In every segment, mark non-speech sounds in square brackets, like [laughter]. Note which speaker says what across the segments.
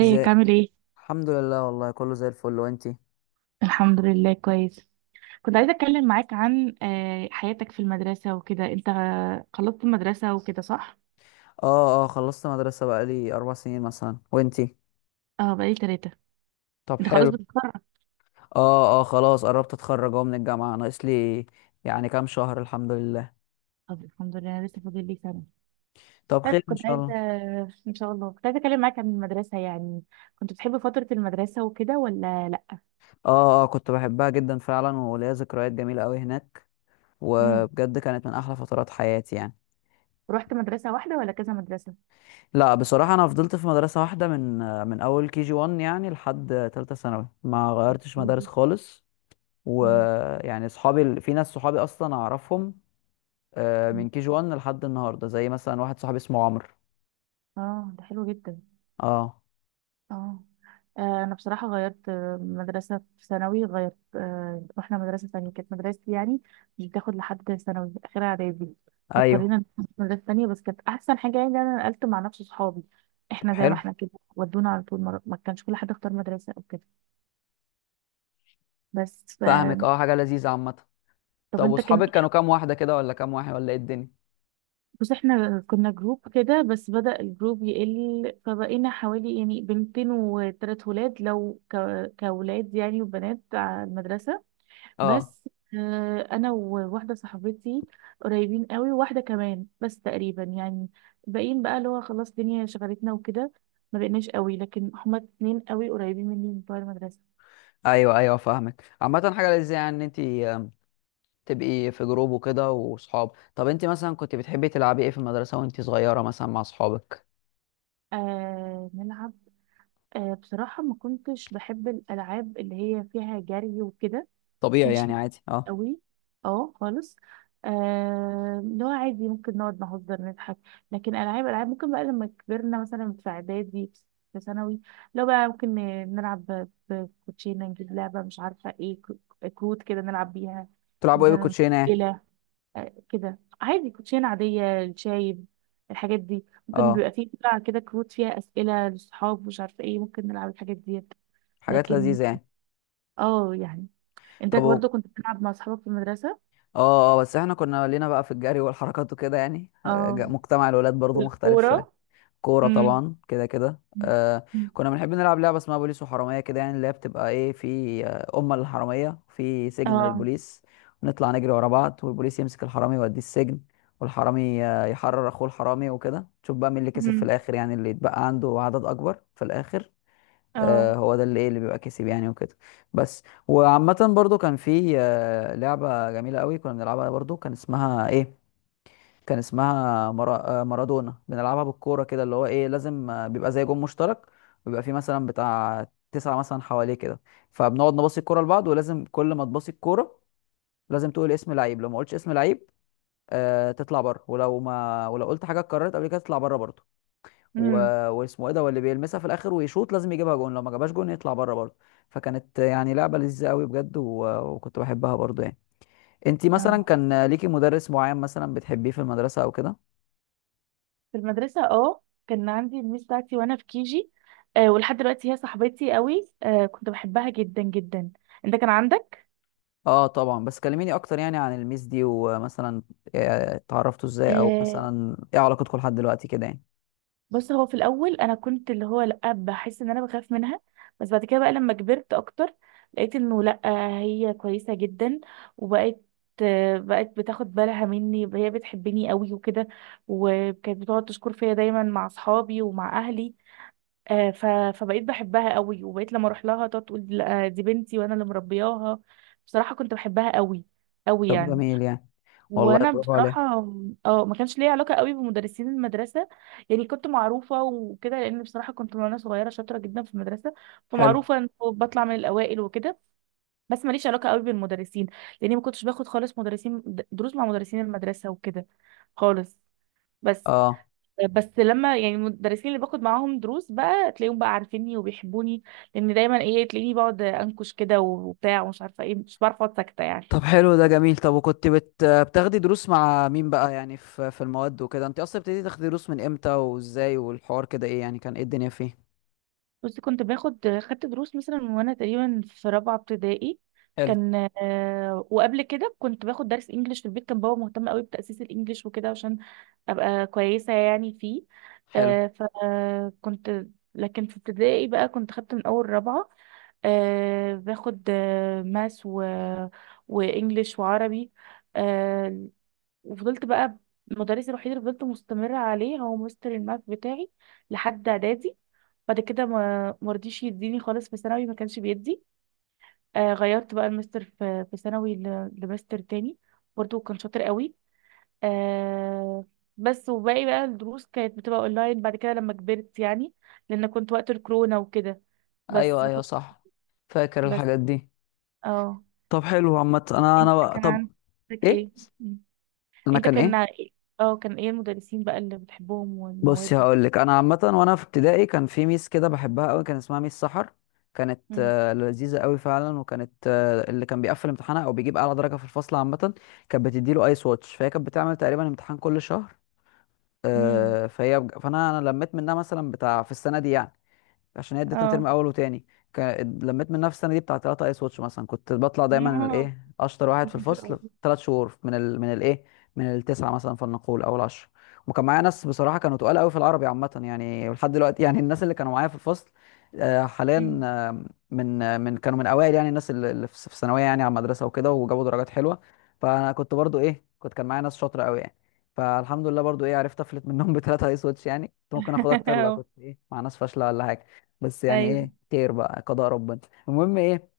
Speaker 1: ازاي.
Speaker 2: عامل ايه؟
Speaker 1: الحمد لله، والله كله زي الفل. وانتي؟
Speaker 2: الحمد لله كويس. كنت عايزة اتكلم معاك عن حياتك في المدرسة وكده. انت خلصت المدرسة وكده صح؟
Speaker 1: اه اه، خلصت مدرسة بقالي 4 سنين مثلا. وانتي؟
Speaker 2: اه، بقالي تلاتة.
Speaker 1: طب
Speaker 2: انت خلاص
Speaker 1: حلو.
Speaker 2: بتتخرج.
Speaker 1: اه اه، خلاص قربت اتخرج اهو من الجامعة، ناقص لي يعني كام شهر، الحمد لله.
Speaker 2: طب الحمد لله انا لسه فاضل لي سنة.
Speaker 1: طب
Speaker 2: طيب
Speaker 1: خير ان
Speaker 2: كنت
Speaker 1: شاء
Speaker 2: عايزة،
Speaker 1: الله.
Speaker 2: ان شاء الله كنت عايزة اتكلم معاك عن المدرسة يعني. كنت بتحب فترة المدرسة وكده ولا لا؟
Speaker 1: اه اه، كنت بحبها جدا فعلا وليا ذكريات جميلة قوي هناك،
Speaker 2: امم
Speaker 1: وبجد كانت من احلى فترات حياتي يعني.
Speaker 2: رحت مدرسة واحدة ولا كذا مدرسة؟
Speaker 1: لا، بصراحة انا فضلت في مدرسة واحدة من اول كي جي 1 يعني لحد تالتة ثانوي، ما غيرتش
Speaker 2: حلو
Speaker 1: مدارس
Speaker 2: جدا.
Speaker 1: خالص.
Speaker 2: مم.
Speaker 1: ويعني في ناس صحابي اصلا اعرفهم
Speaker 2: مم.
Speaker 1: من كي جي 1 لحد النهارده، زي مثلا واحد صاحبي اسمه عمرو.
Speaker 2: اه ده حلو جدا.
Speaker 1: اه.
Speaker 2: اه. انا بصراحه غيرت مدرسه في ثانوي، غيرت، رحنا مدرسه تانية كانت مدرستي يعني. مش بتاخد لحد ثانوي، اخرها اعدادي.
Speaker 1: ايوه.
Speaker 2: فاضطرينا نروح مدرسه تانية، بس كانت احسن حاجه يعني إن انا نقلت مع نفس صحابي،
Speaker 1: طب
Speaker 2: احنا زي ما
Speaker 1: حلو.
Speaker 2: احنا كده. ودونا على طول مرة. ما كانش كل حد اختار مدرسه او كده. بس ف...
Speaker 1: فاهمك، حاجه لذيذه عامه.
Speaker 2: طب
Speaker 1: طب،
Speaker 2: انت كان.
Speaker 1: واصحابك كانوا كام واحده كده ولا كام واحد ولا ايه الدنيا؟
Speaker 2: بص، احنا كنا جروب كده بس بدأ الجروب يقل، فبقينا حوالي يعني بنتين وتلات ولاد. كولاد يعني وبنات على المدرسه.
Speaker 1: اه
Speaker 2: بس انا وواحده صاحبتي قريبين قوي، وواحده كمان بس تقريبا يعني باقيين بقى، اللي هو خلاص الدنيا شغلتنا وكده. ما بقيناش قوي، لكن هما اتنين قوي قريبين مني من بتوع المدرسه.
Speaker 1: ايوه، فاهمك عامه، حاجه لذيذه يعني ان انت تبقي في جروب وكده واصحاب. طب انت مثلا كنت بتحبي تلعبي ايه في المدرسه وانت صغيره مثلا مع اصحابك؟
Speaker 2: آه نلعب، آه بصراحه ما كنتش بحب الالعاب اللي هي فيها جري وكده.
Speaker 1: طبيعي
Speaker 2: كانش
Speaker 1: يعني
Speaker 2: ليه
Speaker 1: عادي، اه.
Speaker 2: قوي، اه خالص. اللي هو عادي ممكن نقعد نهزر نضحك، لكن العاب العاب ممكن بقى لما كبرنا مثلا في اعدادي، في ثانوي، لو بقى ممكن نلعب بكوتشينه، نجيب لعبه مش عارفه ايه، كروت كده نلعب بيها.
Speaker 1: تلعبوا ايه
Speaker 2: مثلا
Speaker 1: بالكوتشينه يعني؟
Speaker 2: إلى، كده عادي كوتشينه عاديه الشايب. الحاجات دي ممكن
Speaker 1: اه،
Speaker 2: بيبقى فيه بتاع كده كروت فيها اسئله للصحاب، مش عارفه ايه، ممكن نلعب الحاجات دي.
Speaker 1: حاجات
Speaker 2: لكن
Speaker 1: لذيذه يعني.
Speaker 2: اه يعني انت
Speaker 1: طب
Speaker 2: برضو كنت بتلعب مع اصحابك في المدرسه.
Speaker 1: بس احنا كنا لينا بقى في الجري والحركات وكده يعني [laughs]
Speaker 2: اه
Speaker 1: مجتمع الولاد برضو مختلف شويه.
Speaker 2: والكورة.
Speaker 1: كورة
Speaker 2: امم
Speaker 1: طبعا كده كده. كنا بنحب نلعب لعبة اسمها بوليس وحرامية كده يعني، اللي هي بتبقى في أمة للحرامية في سجن
Speaker 2: اه.
Speaker 1: للبوليس. ونطلع نجري ورا بعض، والبوليس يمسك الحرامي يوديه السجن، والحرامي يحرر أخوه الحرامي وكده، تشوف بقى مين اللي كسب في
Speaker 2: امم
Speaker 1: الآخر يعني، اللي يتبقى عنده عدد أكبر في الآخر.
Speaker 2: اه.
Speaker 1: هو ده اللي اللي بيبقى كسب يعني وكده. بس وعامة برضو كان في لعبة جميلة قوي كنا بنلعبها برضو، كان اسمها ايه؟ كان اسمها مرا... آه، مارادونا. بنلعبها بالكوره كده، اللي هو لازم بيبقى زي جون مشترك. بيبقى فيه مثلا بتاع تسعة مثلا حواليه كده. فبنقعد نباصي الكوره لبعض، ولازم كل ما تباصي الكوره لازم تقول اسم لعيب. لو ما قلتش اسم لعيب تطلع بره، ولو ما ولو قلت حاجه اتكررت قبل كده تطلع بره برضه. و...
Speaker 2: امم
Speaker 1: واسمه ايه ده، واللي بيلمسها في الاخر ويشوط لازم يجيبها جون، لو ما جابهاش جون يطلع بره برضه. فكانت يعني لعبه لذيذه قوي بجد، وكنت بحبها برضه يعني. انتي مثلا
Speaker 2: اه.
Speaker 1: كان ليكي مدرس معين مثلا بتحبيه في المدرسه او كده؟
Speaker 2: في المدرسة، اه كان عندي الميس بتاعتي وانا في كيجي. آه ولحد دلوقتي هي صاحبتي قوي. آه كنت بحبها جدا جدا. انت كان عندك؟
Speaker 1: اه طبعا، بس كلميني اكتر يعني عن الميس دي، ومثلا اتعرفتوا ازاي، او مثلا ايه علاقتكم لحد دلوقتي كده يعني.
Speaker 2: بص، هو في الاول انا كنت اللي هو لا، بحس ان انا بخاف منها، بس بعد كده بقى لما كبرت اكتر لقيت انه لا، هي كويسه جدا. وبقت، بقت بتاخد بالها مني، هي بتحبني قوي وكده. وكانت بتقعد تشكر فيا دايما مع اصحابي ومع اهلي. آه، ف... فبقيت بحبها قوي، وبقيت لما اروح لها تقعد تقول لا دي بنتي وانا اللي مربياها. بصراحه كنت بحبها قوي قوي
Speaker 1: طب
Speaker 2: يعني.
Speaker 1: جميل يعني. والله
Speaker 2: وانا
Speaker 1: برافو
Speaker 2: بصراحه
Speaker 1: عليه.
Speaker 2: اه، ما كانش ليا علاقه قوي بمدرسين المدرسه. يعني كنت معروفه وكده، لان بصراحه كنت من وانا صغيره شاطره جدا في المدرسه،
Speaker 1: حلو.
Speaker 2: فمعروفه ان بطلع من الاوائل وكده. بس ماليش علاقه قوي بالمدرسين، لاني ما كنتش باخد خالص مدرسين، دروس مع مدرسين المدرسه وكده خالص. بس،
Speaker 1: اه.
Speaker 2: بس لما يعني المدرسين اللي باخد معاهم دروس بقى، تلاقيهم بقى عارفيني وبيحبوني، لان دايما ايه، تلاقيني بقعد انكش كده وبتاع ومش عارفه ايه، مش بعرف اقعد ساكته يعني.
Speaker 1: طب حلو، ده جميل. طب وكنت بتاخدي دروس مع مين بقى يعني في المواد وكده؟ انت اصلا ابتديتي تاخدي دروس من امتى وازاي؟ والحوار كده ايه يعني، كان ايه الدنيا فيه؟
Speaker 2: بصي، كنت باخد، خدت دروس مثلا من وانا تقريبا في رابعه ابتدائي.
Speaker 1: حلو.
Speaker 2: كان وقبل كده كنت باخد درس انجليش في البيت، كان بابا مهتم قوي بتأسيس الانجليش وكده عشان ابقى كويسه يعني فيه.
Speaker 1: حلو.
Speaker 2: فكنت، لكن في ابتدائي بقى كنت خدت من اول رابعه، باخد ماس وانجليش وعربي. آه، وفضلت بقى، المدرس الوحيد اللي فضلت مستمرة عليه هو مستر الماث بتاعي لحد اعدادي. بعد كده ما مرضيش يديني خالص، في ثانوي ما كانش بيدي. آه غيرت بقى المستر في ثانوي لمستر تاني، برضه كان شاطر قوي. آه، بس وباقي بقى الدروس كانت بتبقى اونلاين بعد كده لما كبرت يعني، لان كنت وقت الكورونا وكده. بس
Speaker 1: ايوه
Speaker 2: ما
Speaker 1: ايوه
Speaker 2: كنتش،
Speaker 1: صح، فاكر
Speaker 2: بس
Speaker 1: الحاجات دي.
Speaker 2: اه.
Speaker 1: طب حلو عامة.
Speaker 2: انت كان
Speaker 1: طب
Speaker 2: عندك
Speaker 1: ايه،
Speaker 2: ايه؟
Speaker 1: انا
Speaker 2: انت
Speaker 1: كان
Speaker 2: كان
Speaker 1: ايه؟
Speaker 2: إيه؟ اه كان ايه المدرسين بقى اللي بتحبهم
Speaker 1: بصي
Speaker 2: والمواد؟
Speaker 1: هقول لك. انا عامه وانا في ابتدائي كان في ميس كده بحبها قوي، كان اسمها ميس سحر. كانت
Speaker 2: مم.
Speaker 1: لذيذه قوي فعلا، وكانت اللي كان بيقفل امتحانها او بيجيب اعلى درجه في الفصل عامه كانت بتديله ايس واتش. فهي كانت بتعمل تقريبا امتحان كل شهر.
Speaker 2: مم.
Speaker 1: فانا لميت منها مثلا بتاع في السنه دي يعني. عشان هي ادتنا ترم
Speaker 2: اه
Speaker 1: اول وتاني. ك... لميت من نفس السنه دي بتاع 3 ايس واتش مثلا. كنت بطلع
Speaker 2: ما
Speaker 1: دايما اشطر واحد
Speaker 2: هو
Speaker 1: في
Speaker 2: مش قوي.
Speaker 1: الفصل 3 شهور من ال... من الايه من التسعه مثلا فلنقول او العشره. وكان معايا ناس بصراحه كانوا تقال قوي في العربي عامه يعني، ولحد دلوقتي يعني الناس اللي كانوا معايا في الفصل حاليا،
Speaker 2: مم.
Speaker 1: من كانوا من اوائل يعني، الناس اللي في الثانويه يعني، على المدرسه وكده وجابوا درجات حلوه. فانا كنت برضو ايه كنت كان معايا ناس شاطره قوي يعني. فالحمد لله برضو عرفت افلت منهم [laughs] ب3 ايس واتش يعني. كنت ممكن اخد
Speaker 2: [laughs]
Speaker 1: اكتر لو
Speaker 2: أه.
Speaker 1: كنت مع ناس فاشله ولا حاجه. بس يعني
Speaker 2: ايوه.
Speaker 1: خير بقى قضاء ربنا. المهم.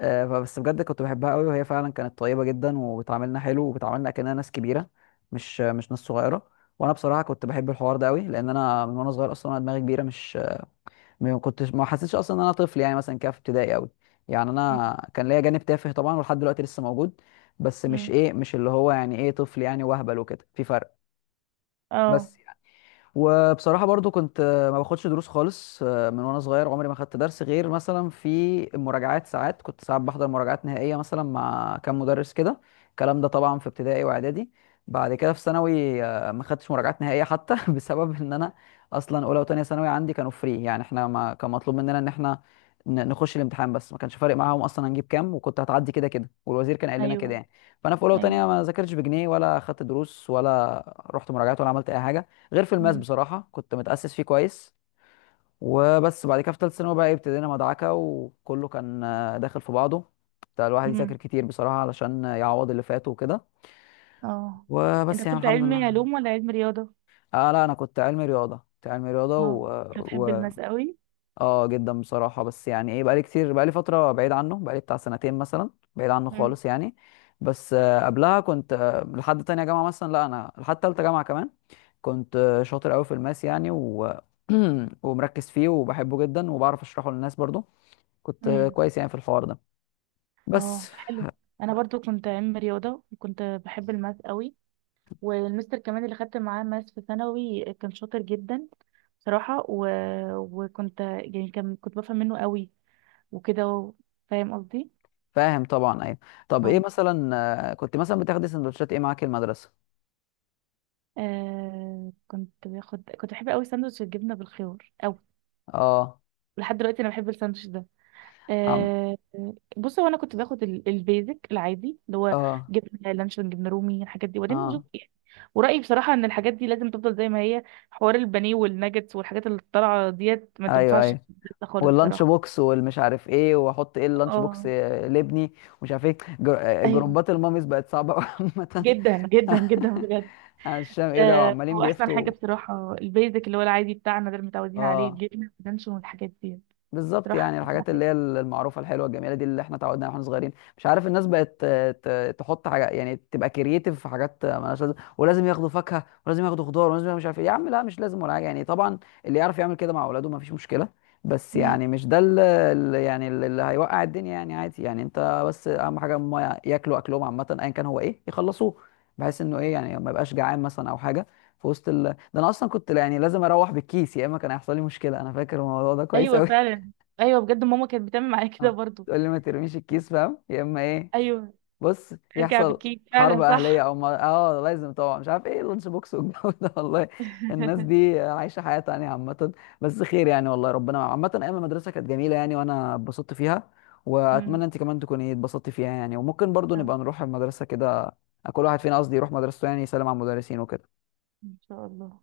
Speaker 1: فبس بجد كنت بحبها قوي، وهي فعلا كانت طيبه جدا، وبتعاملنا حلو وبتعاملنا كأننا ناس كبيره، مش ناس صغيره. وانا بصراحه كنت بحب الحوار ده قوي، لان انا من وانا صغير اصلا انا دماغي كبيره، مش ما كنتش ما حسيتش اصلا ان انا طفل يعني، مثلا كده في ابتدائي قوي. يعني
Speaker 2: مم.
Speaker 1: انا كان ليا جانب تافه طبعا ولحد دلوقتي لسه موجود. بس مش
Speaker 2: مم.
Speaker 1: مش اللي هو يعني طفل يعني وهبل وكده، في فرق.
Speaker 2: اه.
Speaker 1: بس. وبصراحة برضو كنت ما باخدش دروس خالص من وانا صغير، عمري ما خدت درس غير مثلا في المراجعات. ساعات كنت ساعات بحضر مراجعات نهائية مثلا مع كام مدرس كده، الكلام ده طبعا في ابتدائي واعدادي. بعد كده في ثانوي ما خدتش مراجعات نهائية حتى [laughs] بسبب ان انا اصلا اولى وتانية ثانوي عندي كانوا فري، يعني احنا ما كان مطلوب مننا ان احنا نخش الامتحان، بس ما كانش فارق معاهم اصلا هنجيب كام، وكنت هتعدي كده كده، والوزير كان قال لنا كده
Speaker 2: ايوه
Speaker 1: يعني. فانا في اولى
Speaker 2: ايوه.
Speaker 1: وتانية ما ذاكرتش بجنيه، ولا خدت دروس، ولا رحت مراجعات، ولا عملت اي حاجة، غير في الماس
Speaker 2: مم.
Speaker 1: بصراحة كنت متأسس فيه كويس. وبس بعد كده في تالتة ثانوي بقى ابتدينا مدعكة، وكله كان داخل في بعضه، بتاع الواحد يذاكر
Speaker 2: مم.
Speaker 1: كتير بصراحة علشان يعوض اللي فاته وكده.
Speaker 2: اه. انت
Speaker 1: وبس يعني
Speaker 2: كنت
Speaker 1: الحمد
Speaker 2: علمي
Speaker 1: لله.
Speaker 2: علوم ولا علمي رياضة؟
Speaker 1: لا أنا كنت علمي رياضة، كنت علمي رياضة
Speaker 2: اه،
Speaker 1: و...
Speaker 2: انت بتحب
Speaker 1: و...
Speaker 2: الماس قوي.
Speaker 1: آه جدا بصراحة، بس يعني بقالي كتير، بقالي فترة بعيد عنه، بقالي بتاع سنتين مثلا بعيد عنه
Speaker 2: مم.
Speaker 1: خالص يعني. بس قبلها كنت لحد تانية جامعة مثلا، لا أنا لحد تالتة جامعة كمان كنت شاطر قوي في الماس يعني. [clears throat] ومركز فيه وبحبه جدا، وبعرف اشرحه للناس برضو. كنت
Speaker 2: مم.
Speaker 1: كويس يعني في الحوار ده.
Speaker 2: اه
Speaker 1: بس.
Speaker 2: حلو. انا برضو كنت علمي رياضة، وكنت بحب الماس قوي. والمستر كمان اللي خدت معاه ماس في ثانوي كان شاطر جدا بصراحة. وكنت يعني كنت بفهم منه قوي وكده فاهم قصدي؟
Speaker 1: فاهم طبعا، ايوه. طب ايه
Speaker 2: اه.
Speaker 1: مثلا، كنت مثلا بتاخدي سندوتشات ايه معاكي المدرسه؟
Speaker 2: كنت باخد، كنت بحب قوي ساندوتش الجبنه بالخيار قوي.
Speaker 1: اه.
Speaker 2: لحد دلوقتي انا بحب الساندوتش ده.
Speaker 1: عم.
Speaker 2: آه، بص هو انا كنت باخد البيزك العادي اللي هو
Speaker 1: اه
Speaker 2: جبنه لانشون جبنه رومي الحاجات دي، وبعدين بشوف
Speaker 1: اه
Speaker 2: يعني. ورايي بصراحه ان الحاجات دي لازم تفضل زي ما هي. حوار البانيه والناجتس والحاجات اللي طالعه ديت ما
Speaker 1: ايوه
Speaker 2: تنفعش في
Speaker 1: ايوه.
Speaker 2: البيت خالص
Speaker 1: واللانش
Speaker 2: بصراحه.
Speaker 1: بوكس والمش عارف ايه، واحط ايه اللانش بوكس
Speaker 2: اه
Speaker 1: لابني، ومش عارف ايه جر... آه،
Speaker 2: ايوه،
Speaker 1: جروبات الماميز بقت صعبه [laughs] قوي عامه.
Speaker 2: جدا جدا جدا بجد.
Speaker 1: [laughs] عشان ايه ده، وعمالين
Speaker 2: هو احسن حاجه
Speaker 1: بيفتوا.
Speaker 2: بصراحه البيزك اللي هو العادي بتاعنا ده اللي متعودين عليه،
Speaker 1: اه
Speaker 2: الجبنه واللانشون والحاجات دي.
Speaker 1: بالظبط،
Speaker 2: راح [laughs]
Speaker 1: يعني
Speaker 2: أركز
Speaker 1: الحاجات اللي هي
Speaker 2: عليه.
Speaker 1: المعروفه الحلوه الجميله دي اللي احنا تعودنا عليها واحنا صغيرين، مش عارف الناس بقت تحط حاجه، يعني تبقى كرييتيف في حاجات مالهاش لازمه، ولازم ياخدوا فاكهه ولازم ياخدوا خضار ولازم ياخدوا مش عارف ايه، يا عم لا مش لازم ولا حاجه يعني طبعا. اللي يعرف يعمل كده مع اولاده ما فيش مشكله، بس
Speaker 2: مم.
Speaker 1: يعني مش ده اللي هيوقع الدنيا يعني، عادي يعني، انت بس اهم حاجه هم ياكلوا اكلهم عامه ايا كان هو يخلصوه بحيث انه يعني ما يبقاش جعان مثلا او حاجه. في وسط ده انا اصلا كنت يعني لازم اروح بالكيس، يا اما كان هيحصل لي مشكله، انا فاكر الموضوع ده كويس
Speaker 2: ايوه
Speaker 1: قوي.
Speaker 2: فعلا. ايوه بجد، ماما كانت بتعمل معايا كده
Speaker 1: اه،
Speaker 2: برضو.
Speaker 1: تقول لي ما ترميش الكيس فاهم، يا اما ايه.
Speaker 2: ايوه
Speaker 1: بص
Speaker 2: ارجع
Speaker 1: يحصل
Speaker 2: بالكيك،
Speaker 1: حرب
Speaker 2: فعلا
Speaker 1: اهليه
Speaker 2: صح.
Speaker 1: او ما... اه لازم طبعا مش عارف ايه اللانش بوكس والجو ده [laughs] والله. الناس
Speaker 2: [laughs]
Speaker 1: دي عايشه حياه تانية عامه. بس خير يعني والله، ربنا عامه ايام المدرسه كانت جميله يعني، وانا اتبسطت فيها،
Speaker 2: مم.
Speaker 1: واتمنى انت كمان تكوني اتبسطتي فيها يعني، وممكن برضو
Speaker 2: أهو،
Speaker 1: نبقى نروح المدرسه كده، كل واحد فينا قصدي يروح مدرسته، يعني يسلم على المدرسين وكده.
Speaker 2: ان شاء الله.